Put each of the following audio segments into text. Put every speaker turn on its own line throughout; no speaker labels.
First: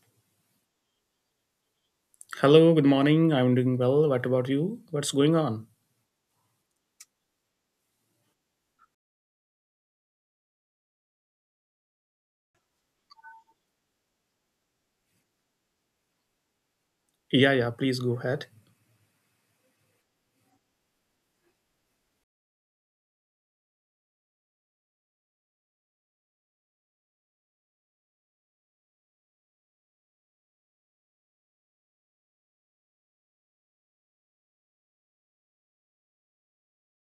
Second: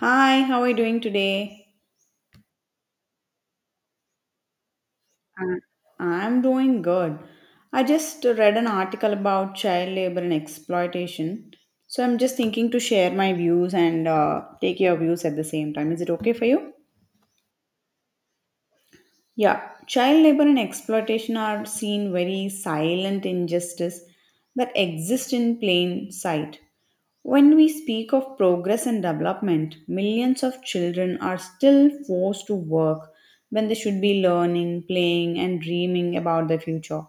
Hi, how are you doing today?
Hello, good morning. I'm doing well. What about you? What's going
Uh,
on?
I'm doing good. I just read an article about child labor and exploitation. So I'm just thinking to share my views and take your views at the same time. Is it okay for you?
Yeah, yeah, please go ahead.
Yeah, child labor and exploitation are seen very silent injustice that exist in plain sight. When we speak of progress and development, millions of children are still forced to work when they should be learning, playing, and dreaming about the future.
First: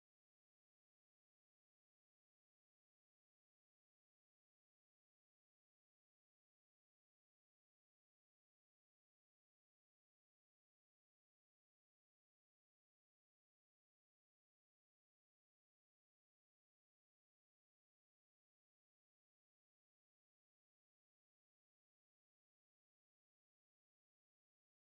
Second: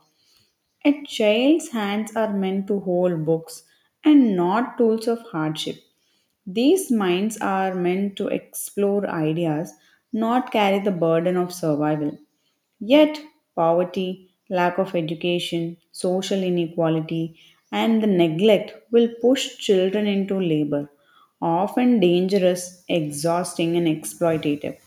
A child's hands are meant to hold books and not tools of hardship. These minds are meant to explore ideas, not carry the burden of survival. Yet, poverty, lack of education, social inequality, and the neglect will push children into labor, often dangerous, exhausting, and exploitative.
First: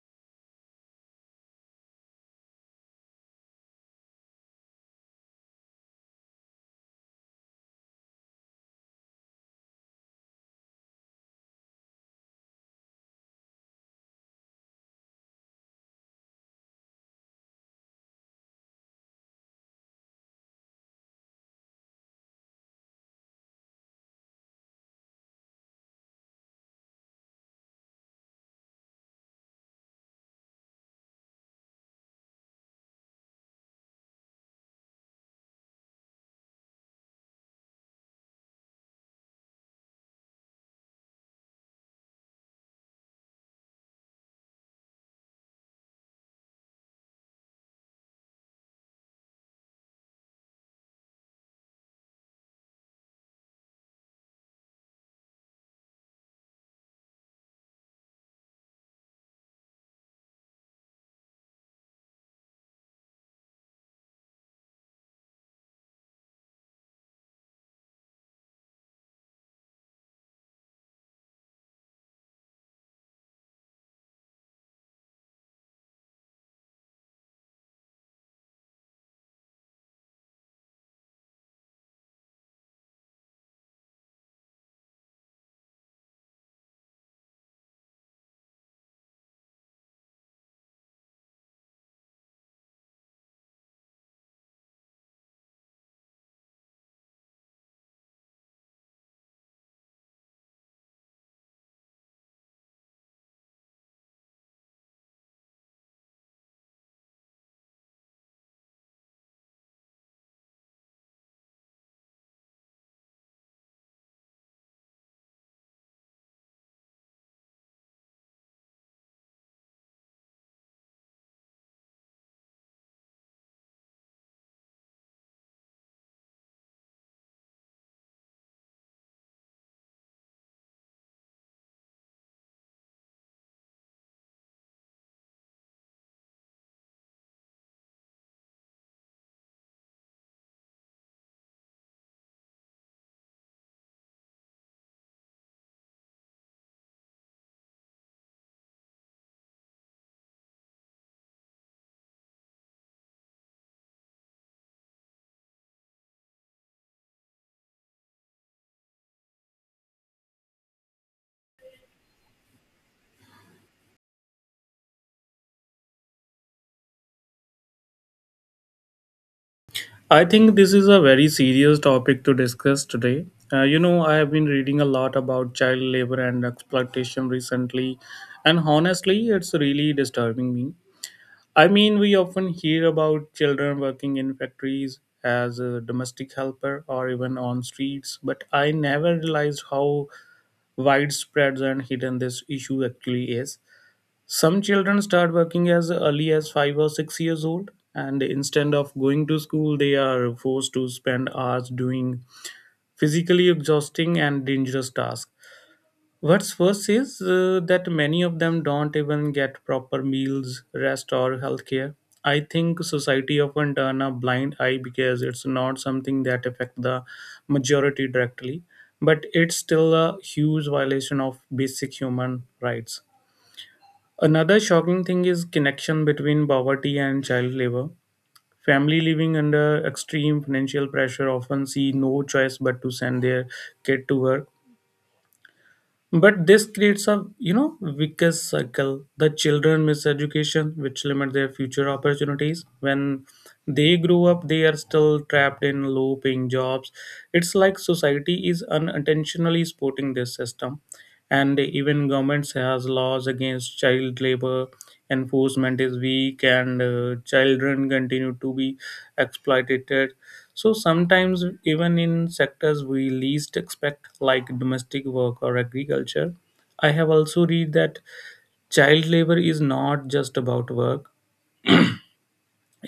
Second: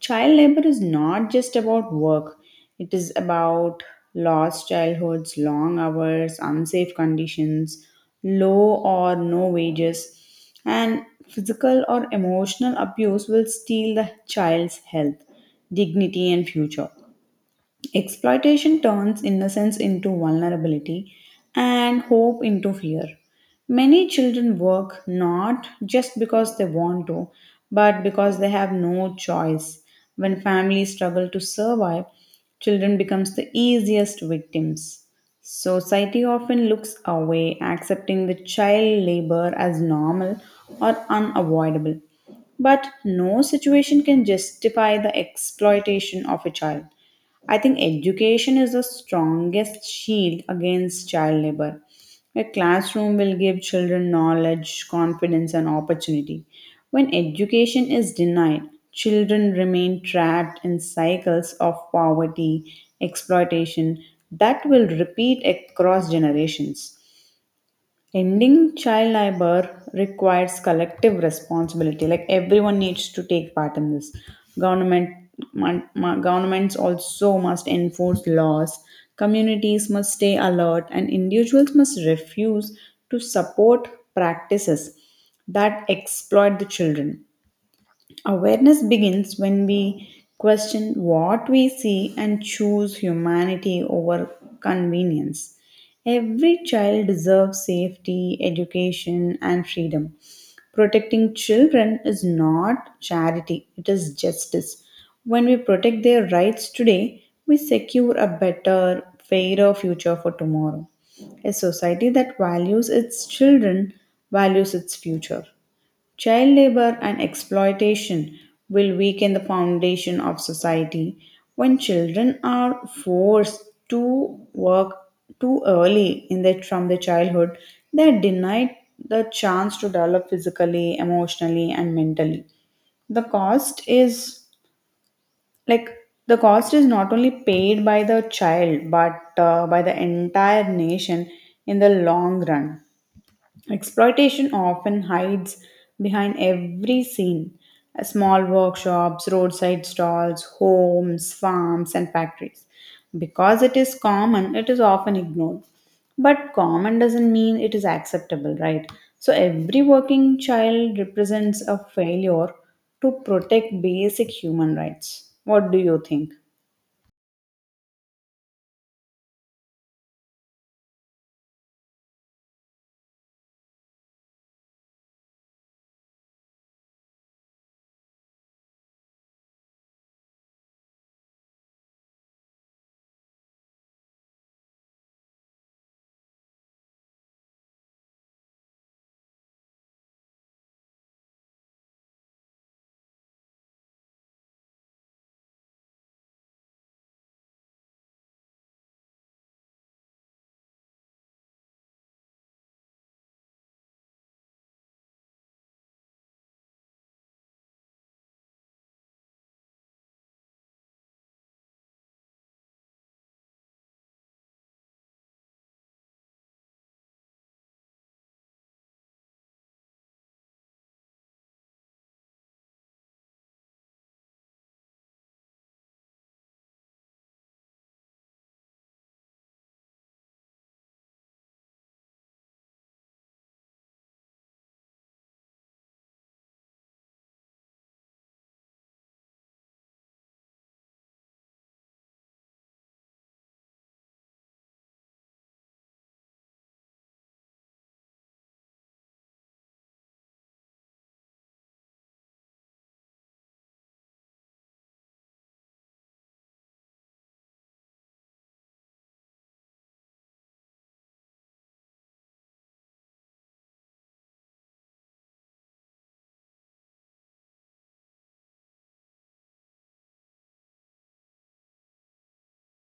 Child labor is not just about work, it is about lost childhoods, long hours, unsafe conditions, low or no wages, and physical or emotional abuse will steal the child's health, dignity, and future. Exploitation turns innocence into vulnerability and hope into fear. Many children work not just because they want to, but because they have no choice. When families struggle to survive, children becomes the easiest victims. Society often looks away, accepting the child labor as normal or unavoidable. But no situation can justify the exploitation of a child. I think education is the strongest shield against child labor. A classroom will give children knowledge, confidence, and opportunity. When education is denied, children remain trapped in cycles of poverty, exploitation that will repeat across generations. Ending child labor requires collective responsibility. Like everyone needs to take part in this. Government, governments also must enforce laws. Communities must stay alert, and individuals must refuse to support practices that exploit the children. Awareness begins when we question what we see and choose humanity over convenience. Every child deserves safety, education, and freedom. Protecting children is not charity, it is justice. When we protect their rights today, we secure a better, fairer future for tomorrow. A society that values its children values its future. Child labor and exploitation will weaken the foundation of society. When children are forced to work too early in from their childhood, they are denied the chance to develop physically, emotionally, and mentally. The cost is like the cost is not only paid by the child but by the entire nation in the long run. Exploitation often hides behind every scene. Small workshops, roadside stalls, homes, farms, and factories. Because it is common, it is often ignored. But common doesn't mean it is acceptable, right? So every working child represents a failure to protect basic human rights. What do you think?
I think this is a very serious topic to discuss today. I have been reading a lot about child labor and exploitation recently, and honestly, it's really disturbing me. I mean, we often hear about children working in factories as a domestic helper or even on streets, but I never realized how widespread and hidden this issue actually is. Some children start working as early as 5 or 6 years old, and instead of going to school, they are forced to spend hours doing physically exhausting and dangerous tasks. What's worse is that many of them don't even get proper meals, rest, or health care. I think society often turn a blind eye because it's not something that affects the majority directly, but it's still a huge violation of basic human rights. Another shocking thing is connection between poverty and child labor. Family living under extreme financial pressure often see no choice but to send their kid to work. But this creates a vicious circle. The children miss education, which limit their future opportunities. When they grow up, they are still trapped in low-paying jobs. It's like society is unintentionally supporting this system, and even governments has laws against child labor, enforcement is weak, and children continue to be exploited. So sometimes even in sectors we least expect, like domestic work or agriculture. I have also read that child labor is not just about work,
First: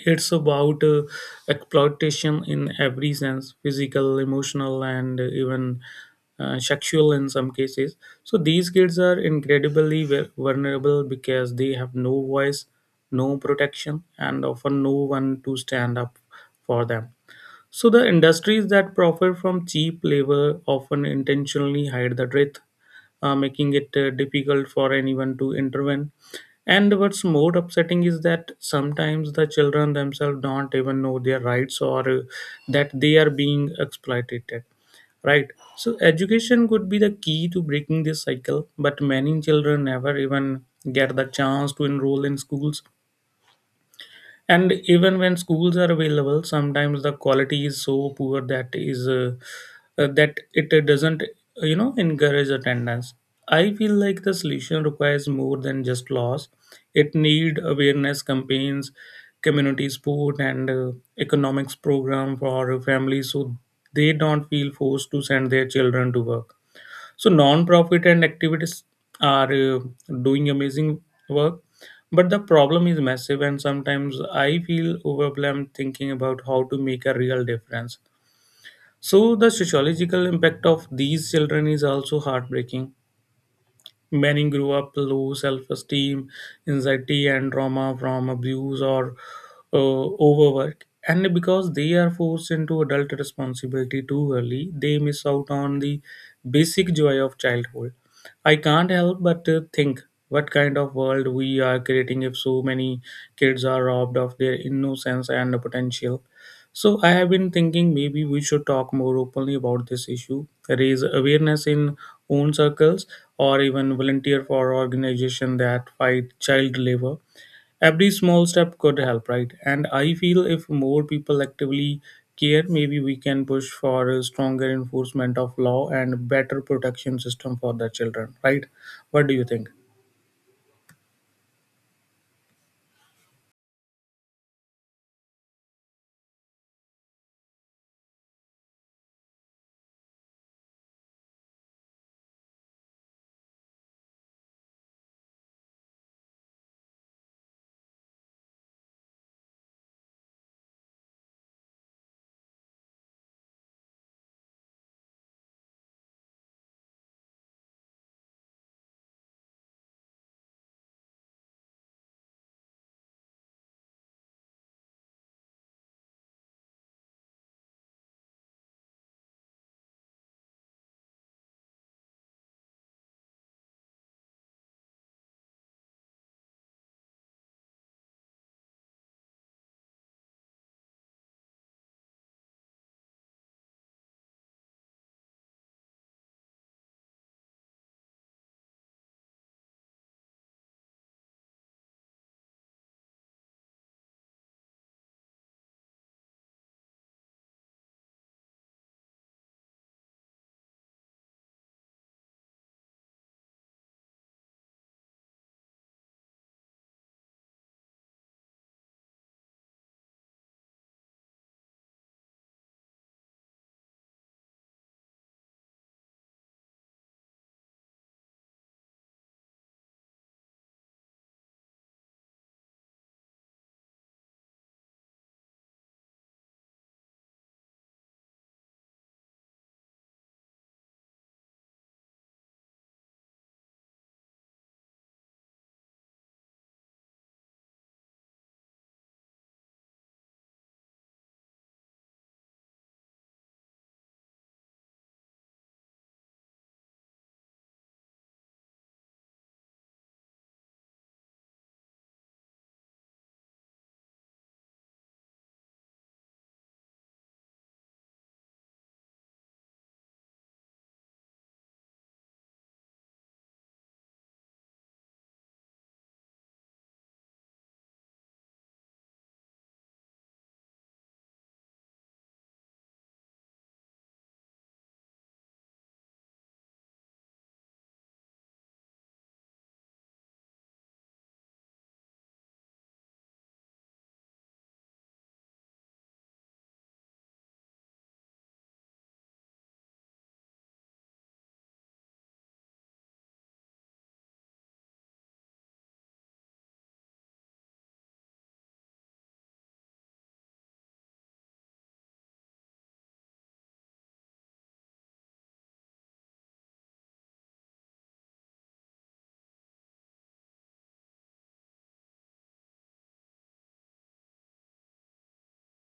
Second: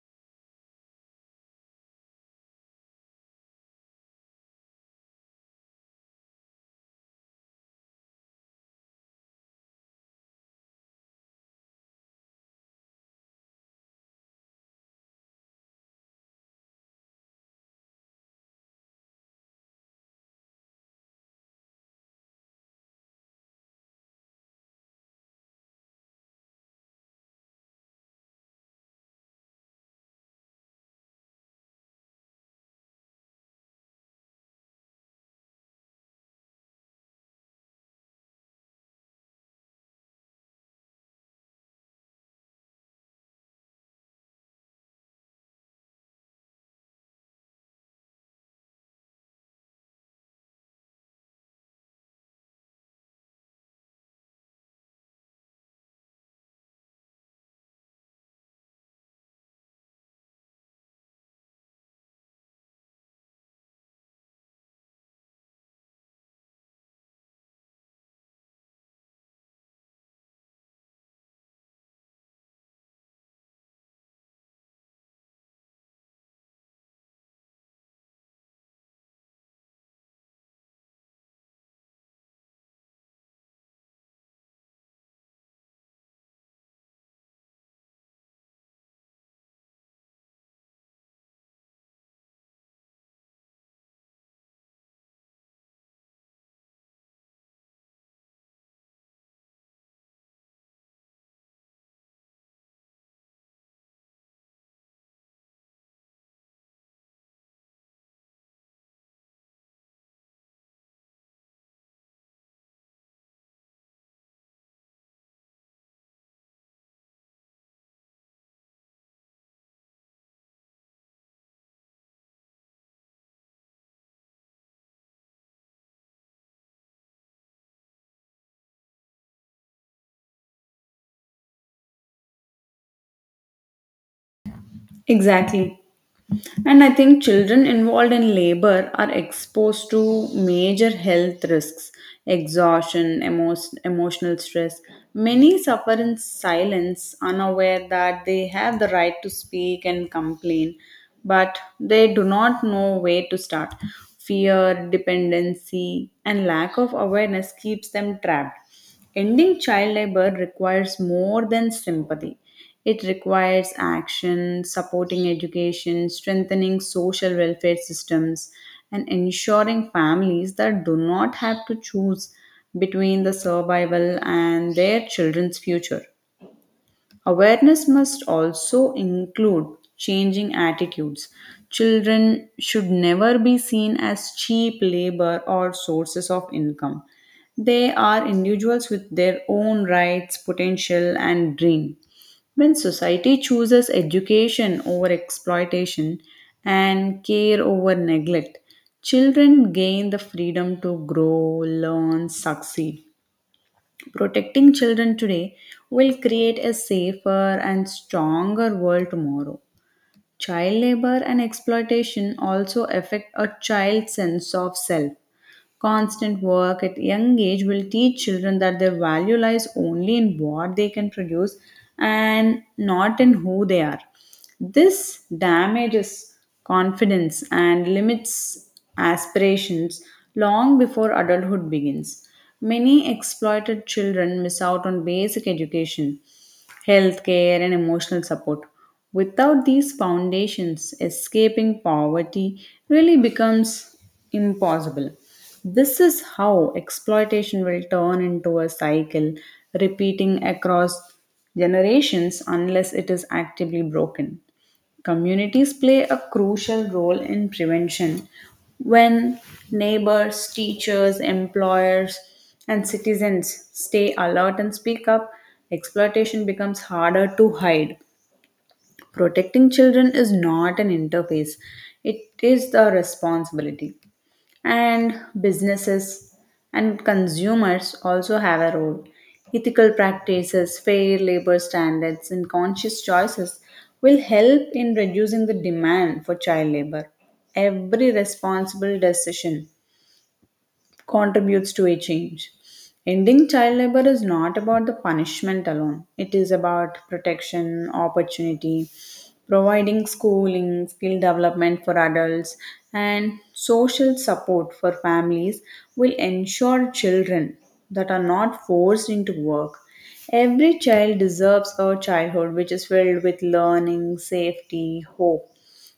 it's about exploitation in every sense: physical, emotional, and even sexual in some cases. So these kids are incredibly vulnerable because they have no voice, no protection, and often no one to stand up for them. So the industries that profit from cheap labor often intentionally hide the truth, making it difficult for anyone to intervene. And what's more upsetting is that sometimes the children themselves don't even know their rights, or that they are being exploited. Right. So education could be the key to breaking this cycle, but many children never even get the chance to enroll in schools. And even when schools are available, sometimes the quality is so poor that is that it doesn't encourage attendance. I feel like the solution requires more than just laws. It need awareness campaigns, community support, and economics program for families, so they don't feel forced to send their children to work. So non-profit and activities are doing amazing work, but the problem is massive, and sometimes I feel overwhelmed thinking about how to make a real difference. So the sociological impact of these children is also heartbreaking. Many grew up low self esteem, anxiety, and trauma from abuse or overwork. And because they are forced into adult responsibility too early, they miss out on the basic joy of childhood. I can't help but think what kind of world we are creating if so many kids are robbed of their innocence and potential. So I have been thinking maybe we should talk more openly about this issue, raise awareness in own circles, or even volunteer for organizations that fight child labor. Every small step could help, right? And I feel if more people actively care, maybe we can push for a stronger enforcement of law and better protection system for the children, right? What do you think?
Exactly. And I think children involved in labor are exposed to major health risks, exhaustion, emotional stress. Many suffer in silence, unaware that they have the right to speak and complain, but they do not know where to start. Fear, dependency, and lack of awareness keeps them trapped. Ending child labor requires more than sympathy. It requires action, supporting education, strengthening social welfare systems, and ensuring families that do not have to choose between the survival and their children's future. Awareness must also include changing attitudes. Children should never be seen as cheap labor or sources of income. They are individuals with their own rights, potential, and dream. When society chooses education over exploitation and care over neglect, children gain the freedom to grow, learn, succeed. Protecting children today will create a safer and stronger world tomorrow. Child labor and exploitation also affect a child's sense of self. Constant work at young age will teach children that their value lies only in what they can produce and not in who they are. This damages confidence and limits aspirations long before adulthood begins. Many exploited children miss out on basic education healthcare, and emotional support. Without these foundations, escaping poverty really becomes impossible. This is how exploitation will turn into a cycle, repeating across generations unless it is actively broken. Communities play a crucial role in prevention. When neighbors, teachers, employers, and citizens stay alert and speak up, exploitation becomes harder to hide. Protecting children is not an interface, it is the responsibility. And businesses and consumers also have a role. Ethical practices, fair labor standards, and conscious choices will help in reducing the demand for child labor. Every responsible decision contributes to a change. Ending child labor is not about the punishment alone, it is about protection, opportunity, providing schooling, skill development for adults, and social support for families will ensure children that are not forced into work. Every child deserves a childhood which is filled with learning, safety, hope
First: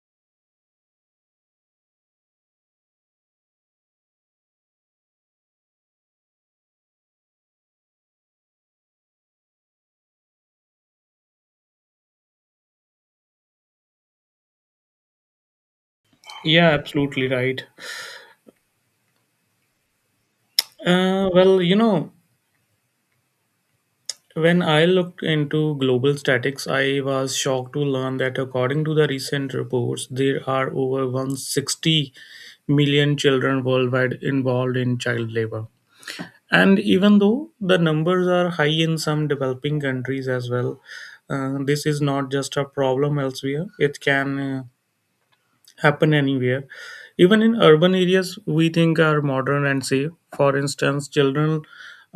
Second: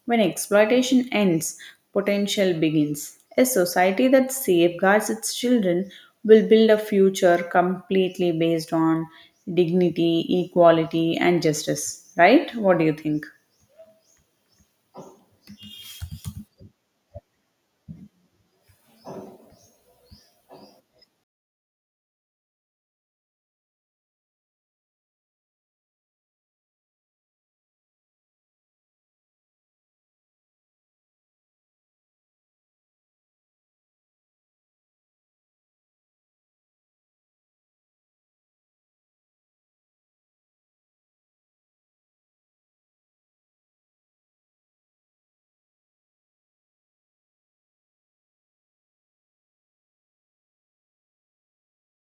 when exploitation ends, potential begins. A society that safeguards its children will build a future completely based on dignity, equality, and justice. Right? What do you think?
Yeah, absolutely right. Uh, well, you know, when I looked into global statics, I was shocked to learn that according to the recent reports, there are over 160 million children worldwide involved in child labor. And even though the numbers are high in some developing countries as well, this is not just a problem elsewhere. It can happen anywhere, even in urban areas we think are modern and safe. For instance, children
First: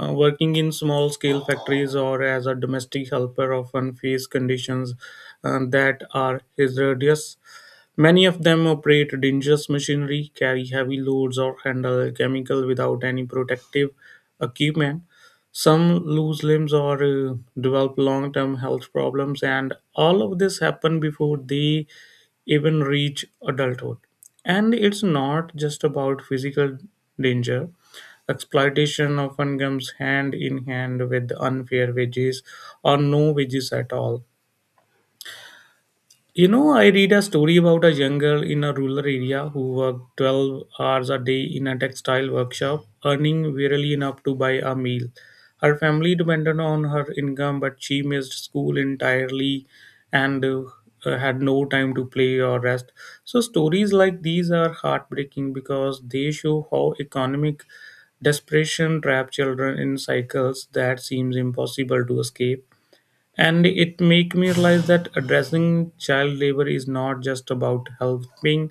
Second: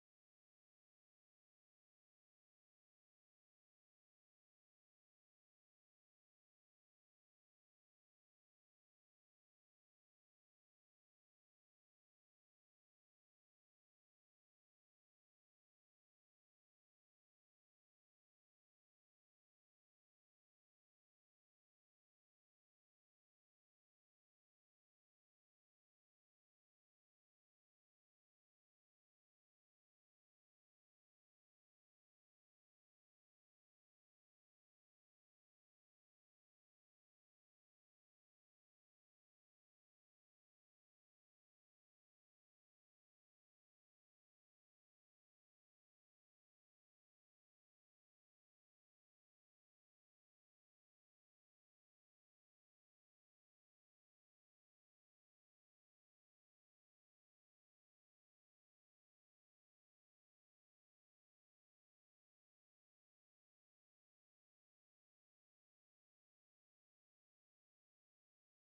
working in small scale factories or as a domestic helper often face conditions that are hazardous. Many of them operate dangerous machinery, carry heavy loads, or handle chemical without any protective equipment. Some lose limbs or develop long term health problems, and all of this happen before they even reach adulthood. And it's not just about physical danger. Exploitation often comes hand in hand with unfair wages, or no wages at all. You know, I read a story about a young girl in a rural area who worked 12 hours a day in a textile workshop, earning barely enough to buy a meal. Her family depended on her income, but she missed school entirely and had no time to play or rest. So stories like these are heartbreaking because they show how economic desperation trap children in cycles that seems impossible to escape. And it make me realize that addressing child labor is not just about helping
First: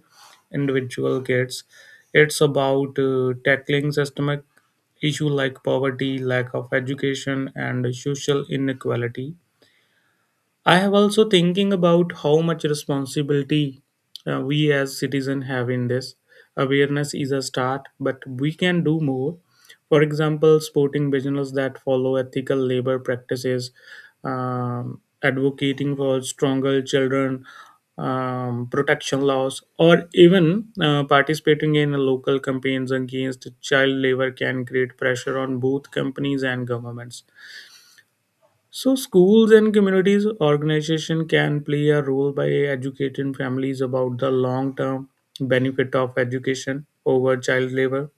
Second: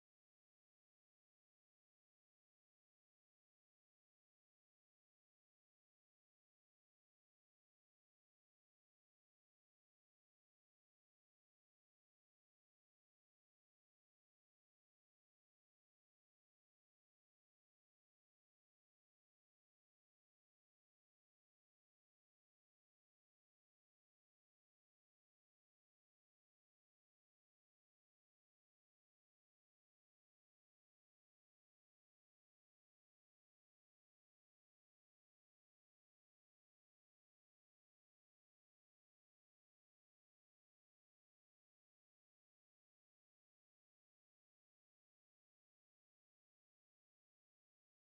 individual kids, it's about tackling systemic issues like poverty, lack of education, and social inequality. I have also thinking about how much responsibility we as citizens have in this. Awareness is a start, but we can do more. For example, supporting business that follow ethical labor practices, advocating for stronger children protection laws, or even participating in local campaigns against child labor can create pressure on both companies and governments. So schools and communities organization can play a role by educating families about the long term benefit of education over child labor.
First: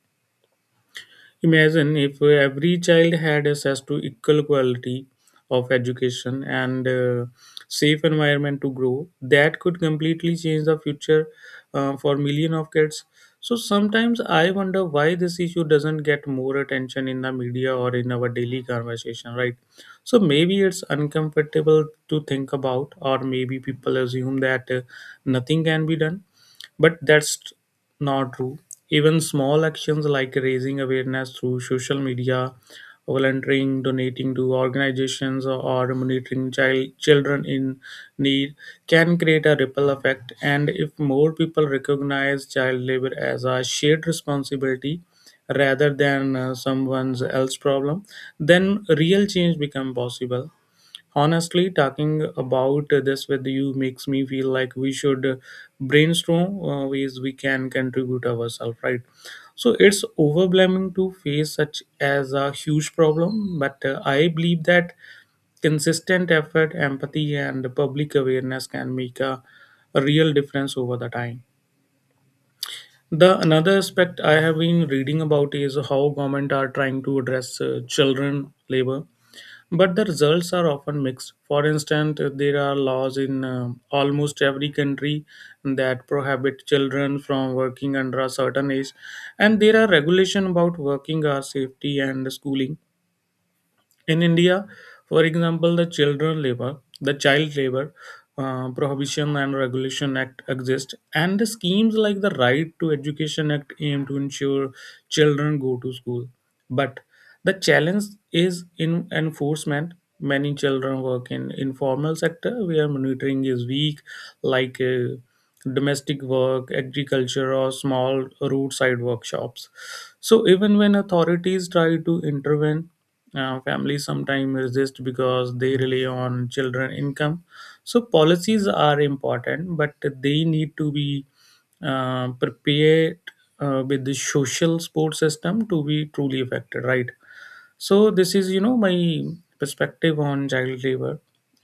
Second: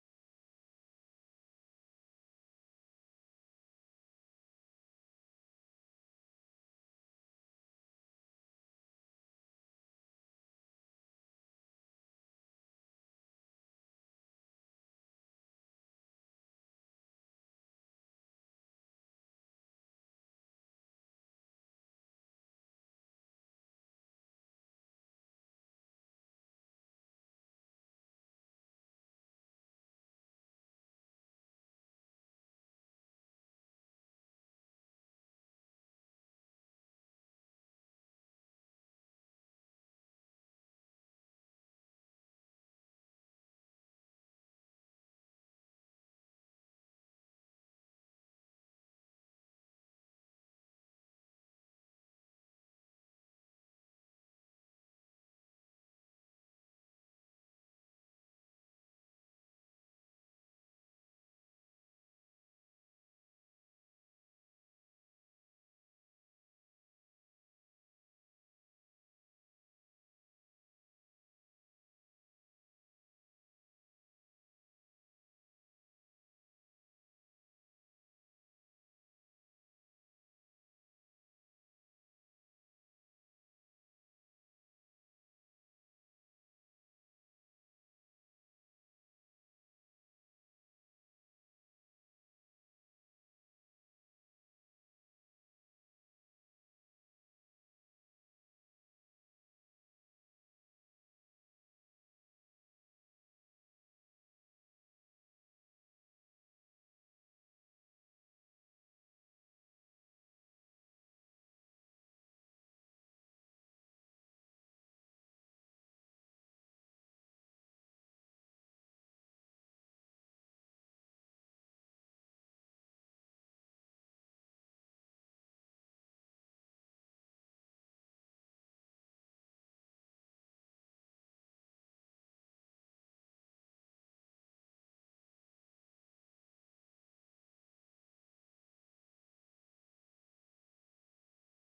Imagine if every child had access to equal quality of education and safe environment to grow, that could completely change the future for million of kids. So sometimes I wonder why this issue doesn't get more attention in the media or in our daily conversation, right? So maybe it's uncomfortable to think about, or maybe people assume that nothing can be done. But that's not true. Even small actions like raising awareness through social media, volunteering, donating to organizations, or monitoring children in need can create a ripple effect. And if more people recognize child labor as a shared responsibility rather than someone else's problem, then real change become possible. Honestly, talking about this with you makes me feel like we should brainstorm ways we can contribute ourselves, right? So it's overwhelming to face such as a huge problem, but I believe that consistent effort, empathy, and public awareness can make a real difference over the time. The another aspect I have been reading about is how government are trying to address children labor, but the results are often mixed. For instance, there are laws in almost every country that prohibit children from working under a certain age, and there are regulations about working hours, safety, and schooling. In India, for example, the child labor prohibition and regulation act exist, and the schemes like the Right to Education Act aim to ensure children go to school. But the challenge is in enforcement. Many children work in informal sector where monitoring is weak, like domestic work, agriculture, or small roadside workshops. So even when authorities try to intervene, families sometimes resist because they rely on children income. So policies are important, but they need to be prepared with the social support system to be truly effective, right? So this is my perspective on child labor,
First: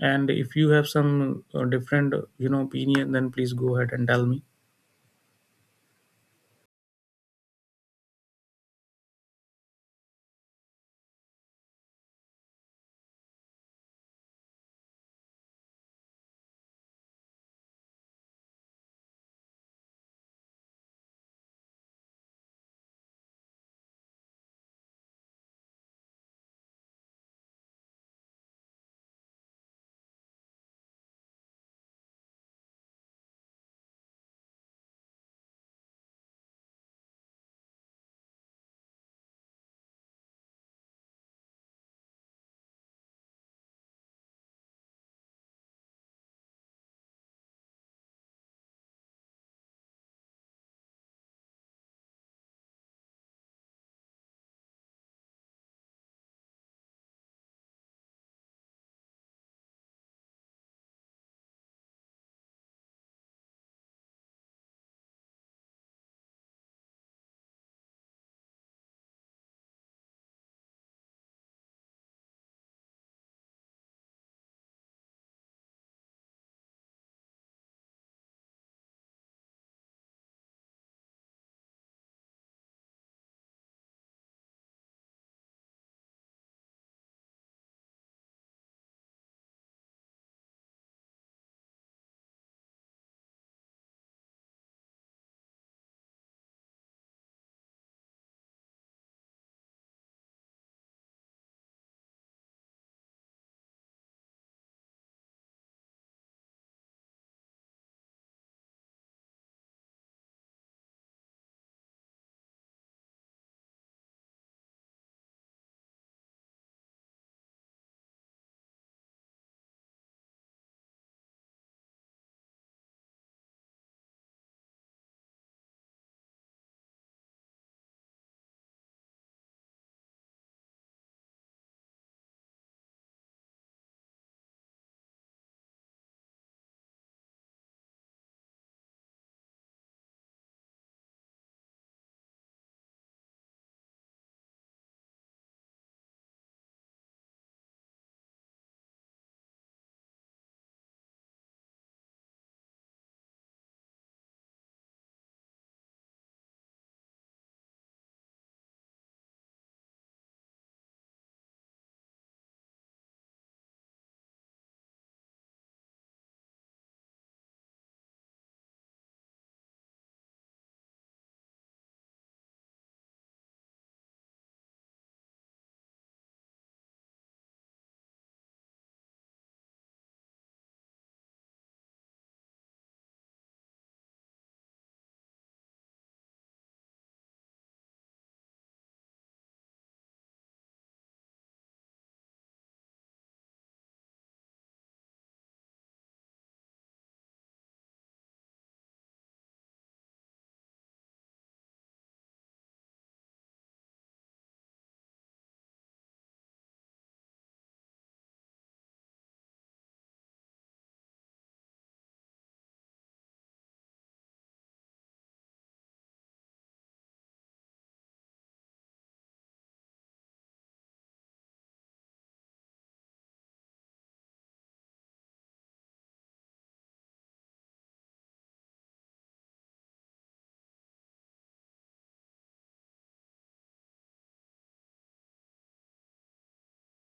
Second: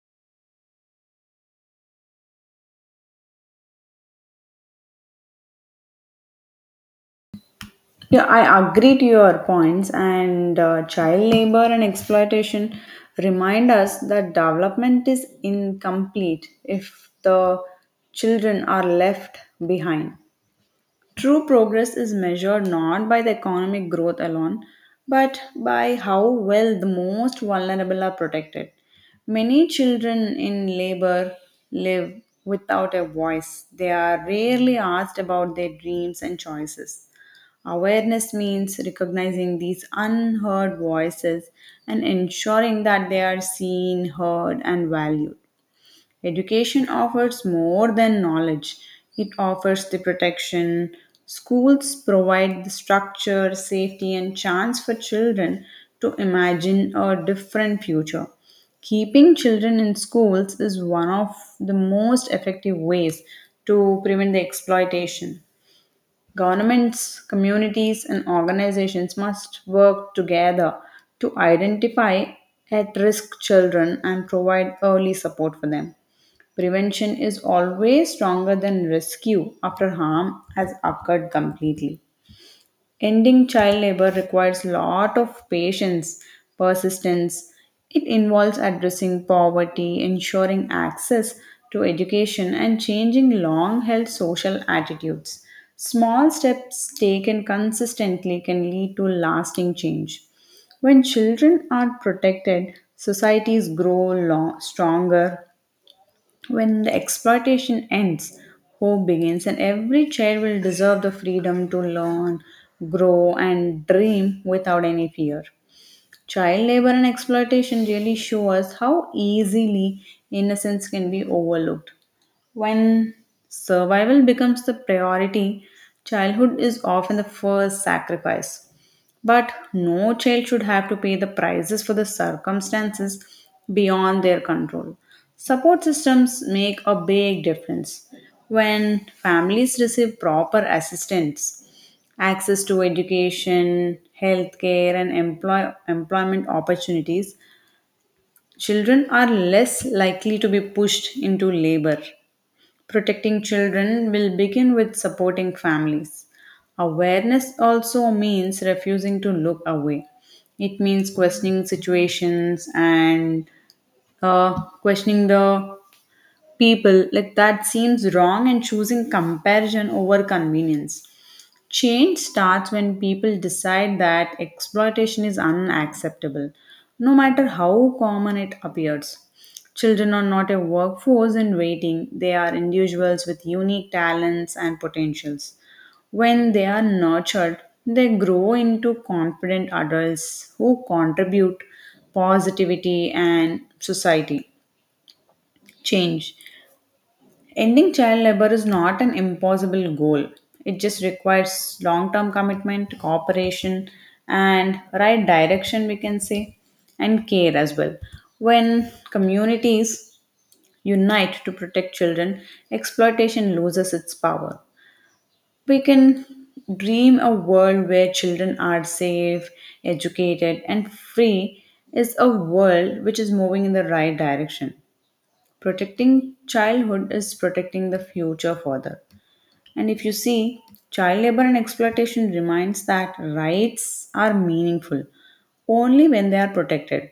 and if you have some different opinion, then please go ahead and tell me.
Yeah, I agree to your points, and child labor and exploitation remind us that development is incomplete if the children are left behind. True progress is measured not by the economic growth alone, but by how well the most vulnerable are protected. Many children in labor live without a voice. They are rarely asked about their dreams and choices. Awareness means recognizing these unheard voices and ensuring that they are seen, heard, and valued. Education offers more than knowledge, it offers the protection. Schools provide the structure, safety, and chance for children to imagine a different future. Keeping children in schools is one of the most effective ways to prevent the exploitation. Governments, communities, and organizations must work together to identify at risk children and provide early support for them. Prevention is always stronger than rescue after harm has occurred completely. Ending child labor requires lot of patience, persistence. It involves addressing poverty, ensuring access to education, and changing long held social attitudes. Small steps taken consistently can lead to lasting change. When children are protected, societies grow stronger, when the exploitation ends, hope begins, and every child will deserve the freedom to learn, grow, and dream without any fear. Child labor and exploitation really show us how easily innocence can be overlooked. When survival becomes the priority, childhood is often the first sacrifice. But no child should have to pay the prices for the circumstances beyond their control. Support systems make a big difference. When families receive proper assistance, access to education, healthcare, and employment opportunities, children are less likely to be pushed into labor. Protecting children will begin with supporting families. Awareness also means refusing to look away. It means questioning situations and uh, questioning the people like that seems wrong and choosing comparison over convenience. Change starts when people decide that exploitation is unacceptable, no matter how common it appears. Children are not a workforce in waiting, they are individuals with unique talents and potentials. When they are nurtured, they grow into confident adults who contribute positivity and society change. Ending child labor is not an impossible goal. It just requires long term commitment, cooperation, and right direction, we can say, and care as well. When communities unite to protect children, exploitation loses its power. We can dream a world where children are safe, educated, and free is a world which is moving in the right direction. Protecting childhood is protecting the future further. And if you see, child labor and exploitation reminds that rights are meaningful only when they are protected.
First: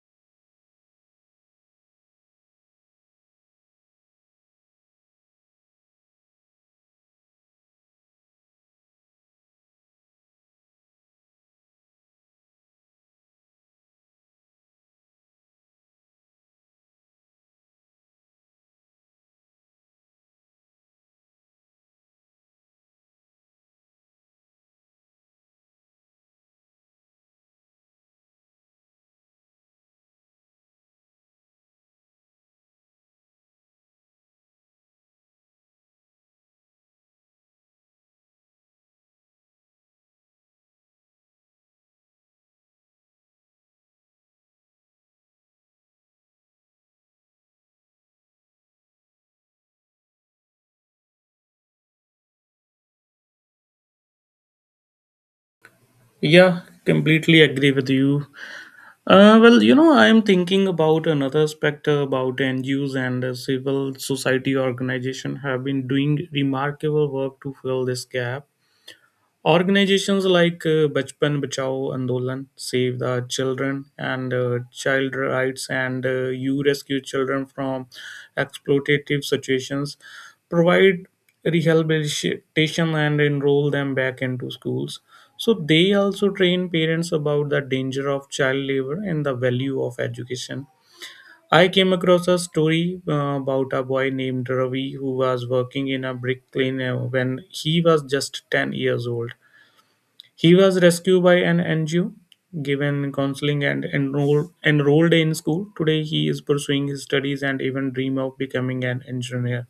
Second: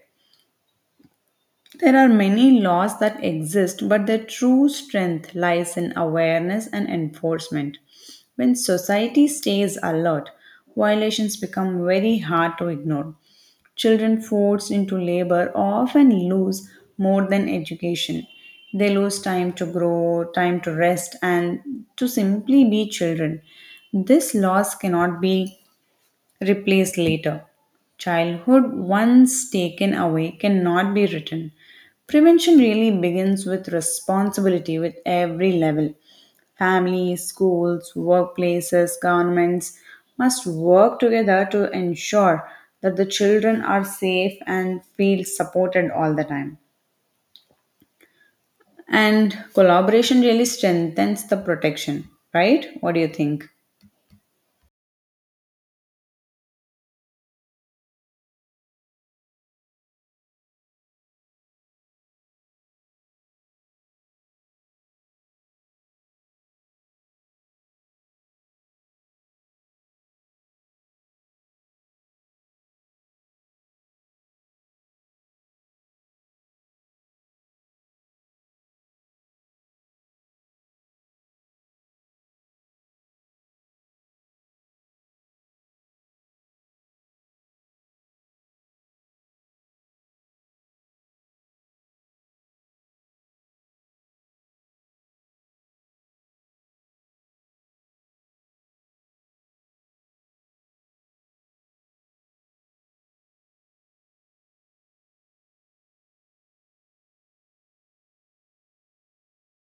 There are many laws that exist, but their true strength lies in awareness and enforcement. When society stays alert, violations become very hard to ignore. Children forced into labor often lose more than education. They lose time to grow, time to rest, and to simply be children. These laws cannot be replaced later. Childhood, once taken away, cannot be written. Prevention really begins with responsibility with every level. Families, schools, workplaces, governments must work together to ensure that the children are safe and feel supported all the time. And collaboration really strengthens the protection, right? What do you think?
Yeah, completely agree with you. I'm thinking about another aspect about NGOs and civil society organization have been doing remarkable work to fill this gap. Organizations like Bachpan Bachao Andolan, Save the Children, and Child Rights and You Rescue Children from Exploitative Situations provide rehabilitation and enroll them back into schools. So they also train parents about the danger of child labor and the value of education. I came across a story about a boy named Ravi who was working in a brick lane when he was just 10 years old. He was rescued by an NGO, given counseling, and enrolled in school. Today, he is pursuing his studies and even dream of becoming an engineer.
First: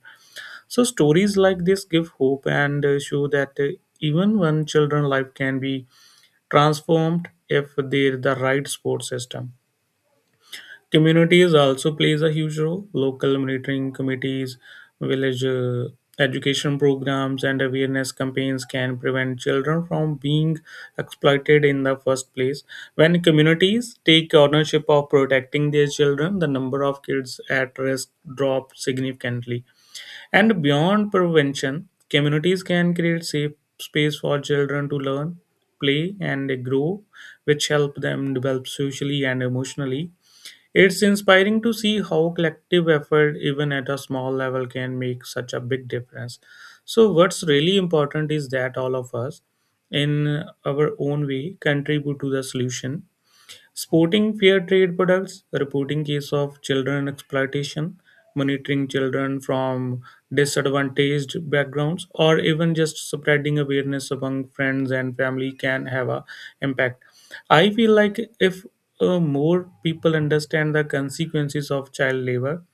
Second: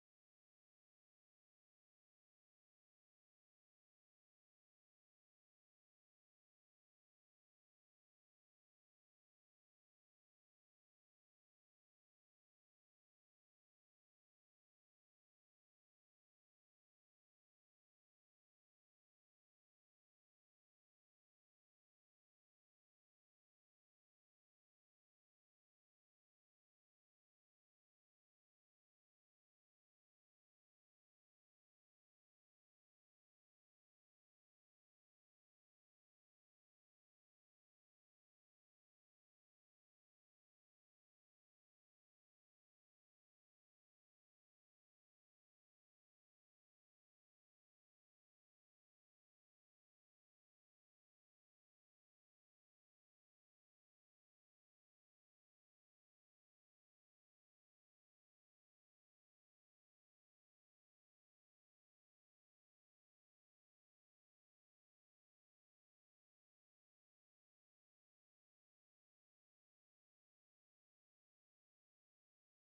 So stories like this give hope and show that even one children's life can be transformed if there the right support system. Communities also plays a huge role. Local monitoring committees, village education programs, and awareness campaigns can prevent children from being exploited in the first place. When communities take ownership of protecting their children, the number of kids at risk drops significantly. And beyond prevention, communities can create safe space for children to learn, play, and grow, which help them develop socially and emotionally. It's inspiring to see how collective effort, even at a small level, can make such a big difference. So what's really important is that all of us, in our own way, contribute to the solution. Supporting fair trade products, reporting case of children exploitation, monitoring children from disadvantaged backgrounds, or even just spreading awareness among friends and family can have a impact. I feel like if more people understand the consequences of child labor,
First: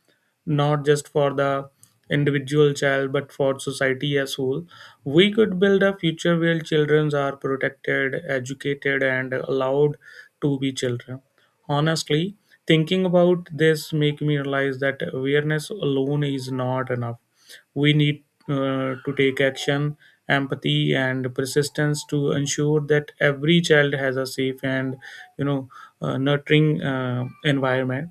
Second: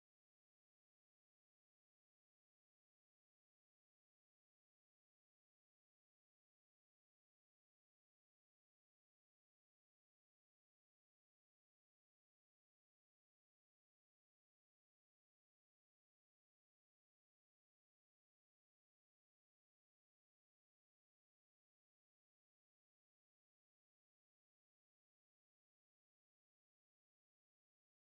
not just for the individual child but for society as whole, we could build a future where children are protected, educated, and allowed to be children. Honestly, thinking about this make me realize that awareness alone is not enough. We need to take action, empathy, and persistence to ensure that every child has a safe and you know nurturing environment.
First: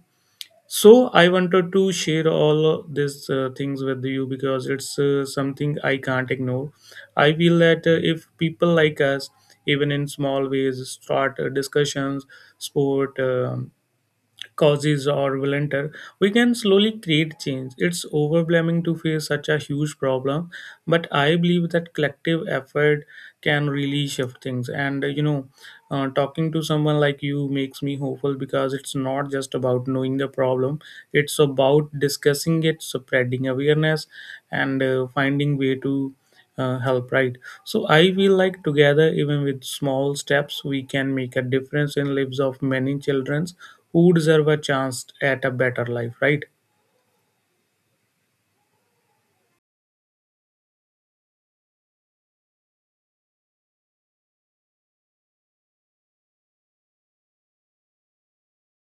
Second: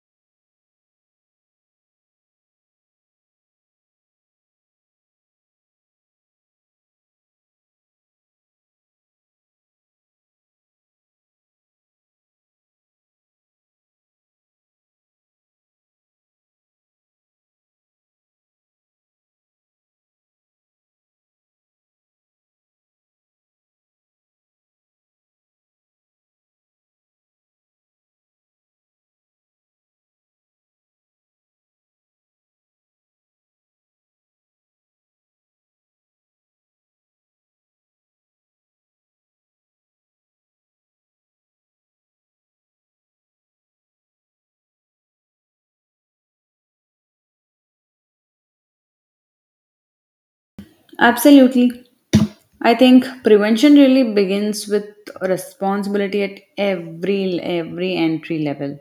So I wanted to share all these things with you because it's something I can't ignore. I feel that if people like us, even in small ways, start discussions, sport causes, or volunteer, we can slowly create change. It's overwhelming to face such a huge problem, but I believe that collective effort can really shift things. And talking to someone like you makes me hopeful, because it's not just about knowing the problem, it's about discussing it, spreading awareness, and finding way to help, right? So I feel like together, even with small steps, we can make a difference in lives of many children who deserve a chance at a better life, right?
Absolutely. I think prevention really begins with responsibility at every entry level.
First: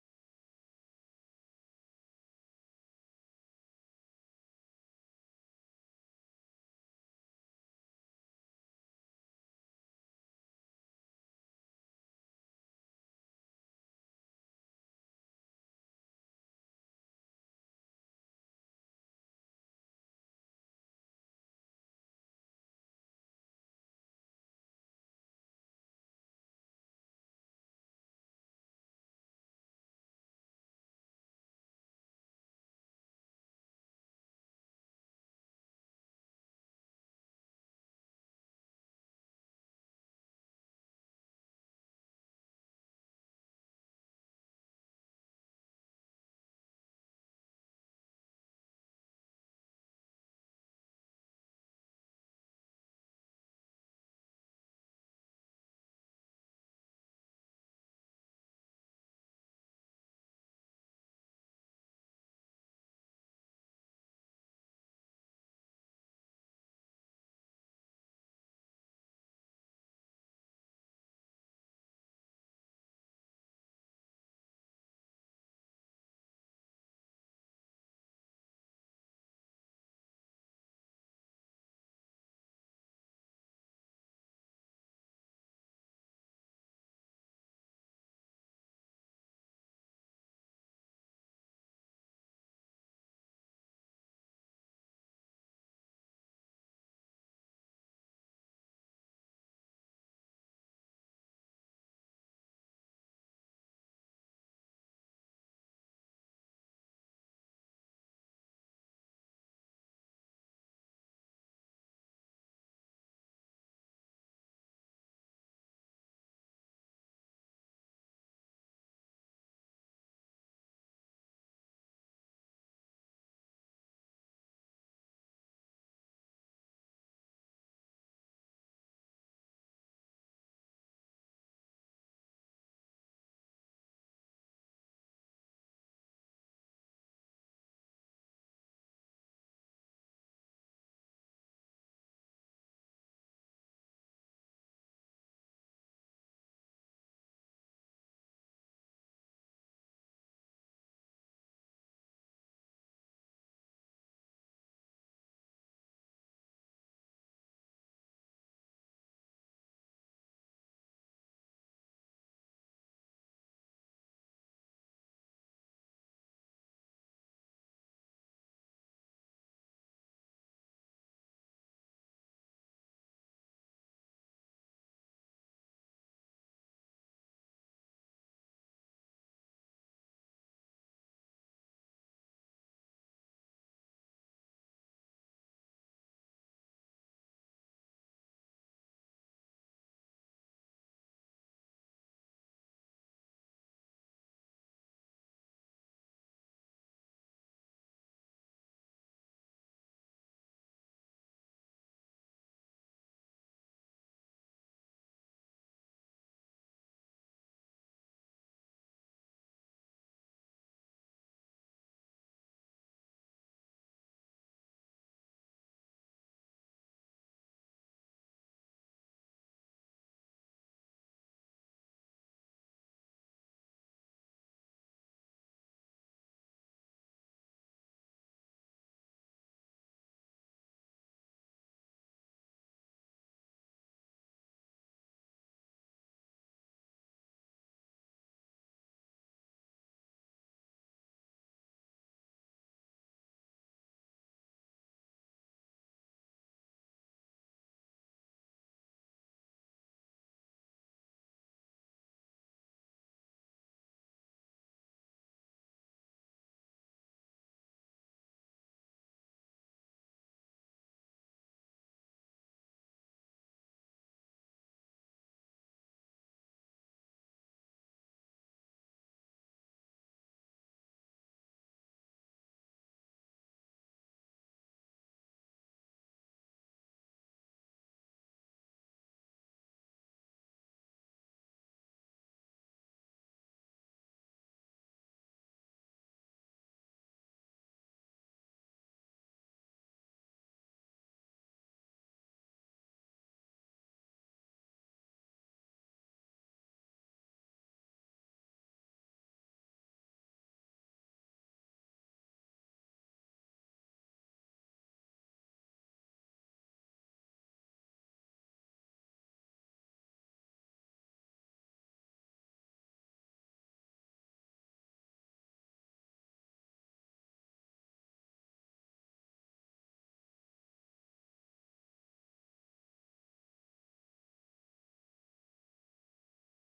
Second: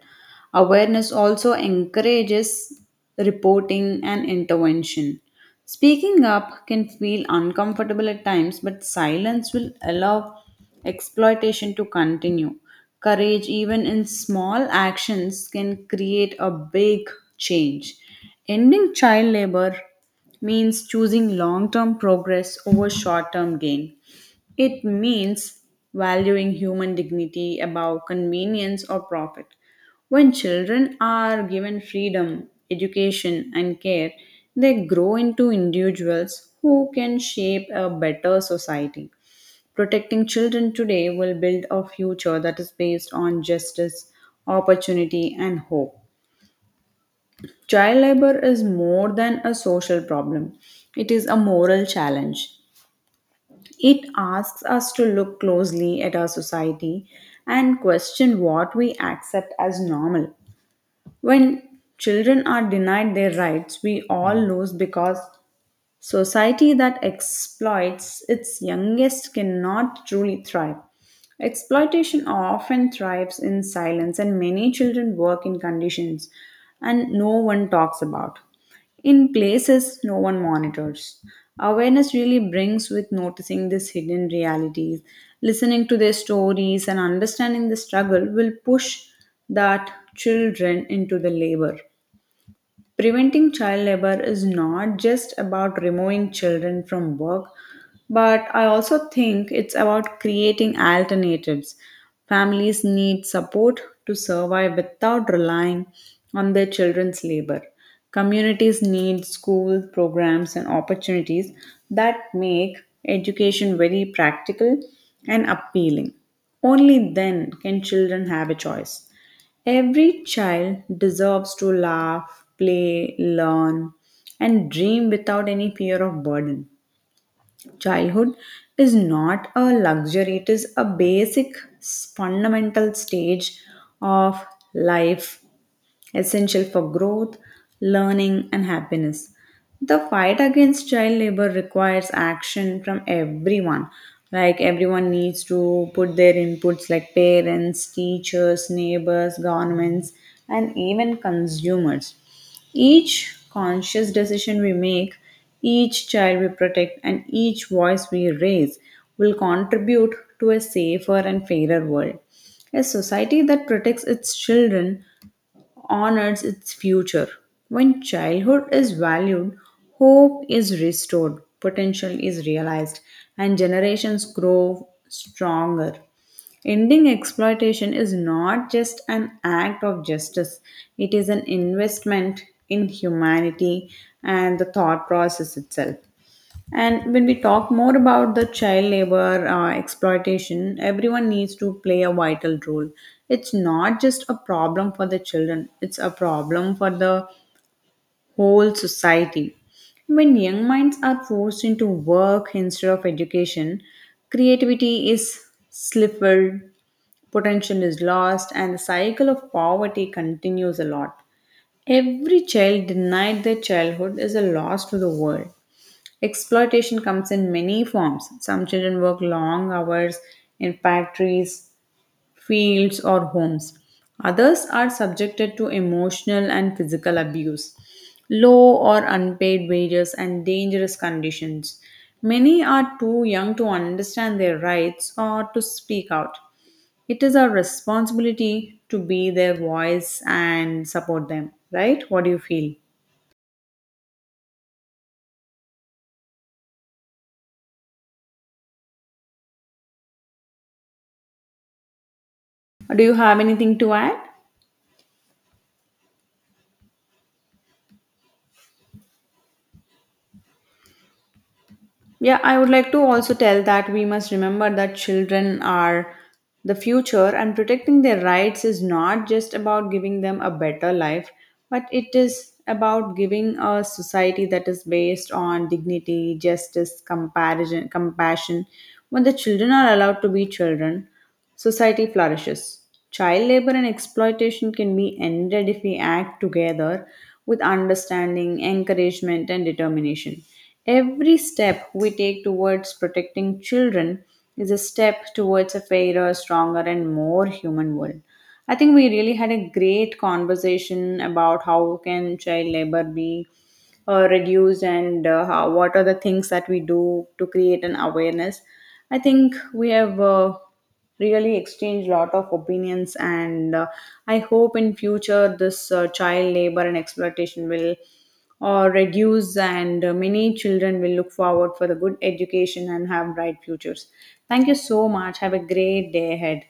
Awareness also encourages reporting and intervention. Speaking up can feel uncomfortable at times, but silence will allow exploitation to continue. Courage, even in small actions, can create a big change. Ending child labor means choosing long term progress over short term gain. It means valuing human dignity above convenience or profit. When children are given freedom, education, and care, they grow into individuals who can shape a better society. Protecting children today will build a future that is based on justice, opportunity, and hope. Child labor is more than a social problem, it is a moral challenge. It asks us to look closely at our society and question what we accept as normal. When children are denied their rights, we all lose because Society that exploits its youngest cannot truly thrive. Exploitation often thrives in silence, and many children work in conditions and no one talks about. In places no one monitors. Awareness really brings with noticing these hidden realities, listening to their stories, and understanding the struggle will push that children into the labor. Preventing child labor is not just about removing children from work, but I also think it's about creating alternatives. Families need support to survive without relying on their children's labor. Communities need school programs and opportunities that make education very practical and appealing. Only then can children have a choice. Every child deserves to laugh, play, learn, and dream without any fear of burden. Childhood is not a luxury, it is a basic, fundamental stage of life essential for growth, learning, and happiness. The fight against child labor requires action from everyone. Like everyone needs to put their inputs, like parents, teachers, neighbors, governments, and even consumers. Each conscious decision we make, each child we protect, and each voice we raise will contribute to a safer and fairer world. A society that protects its children honors its future. When childhood is valued, hope is restored, potential is realized, and generations grow stronger. Ending exploitation is not just an act of justice, it is an investment in humanity and the thought process itself. And when we talk more about the child labor exploitation, everyone needs to play a vital role. It's not just a problem for the children, it's a problem for the whole society. When young minds are forced into work instead of education, creativity is stifled, potential is lost, and the cycle of poverty continues a lot. Every child denied their childhood is a loss to the world. Exploitation comes in many forms. Some children work long hours in factories, fields, or homes. Others are subjected to emotional and physical abuse, low or unpaid wages, and dangerous conditions. Many are too young to understand their rights or to speak out. It is our responsibility to be their voice and support them, right? What do you feel? Do you have anything to add? Yeah, I would like to also tell that we must remember that children are the future and protecting their rights is not just about giving them a better life, but it is about giving a society that is based on dignity, justice, comparison, compassion. When the children are allowed to be children, society flourishes. Child labor and exploitation can be ended if we act together with understanding, encouragement, and determination. Every step we take towards protecting children is a step towards a fairer, stronger, and more human world. I think we really had a great conversation about how can child labor be reduce and how, what are the things that we do to create an awareness. I think we have really exchanged lot of opinions and I hope in future this child labor and exploitation will or reduce and many children will look forward for the good education and have bright futures. Thank you so much, have a great day ahead.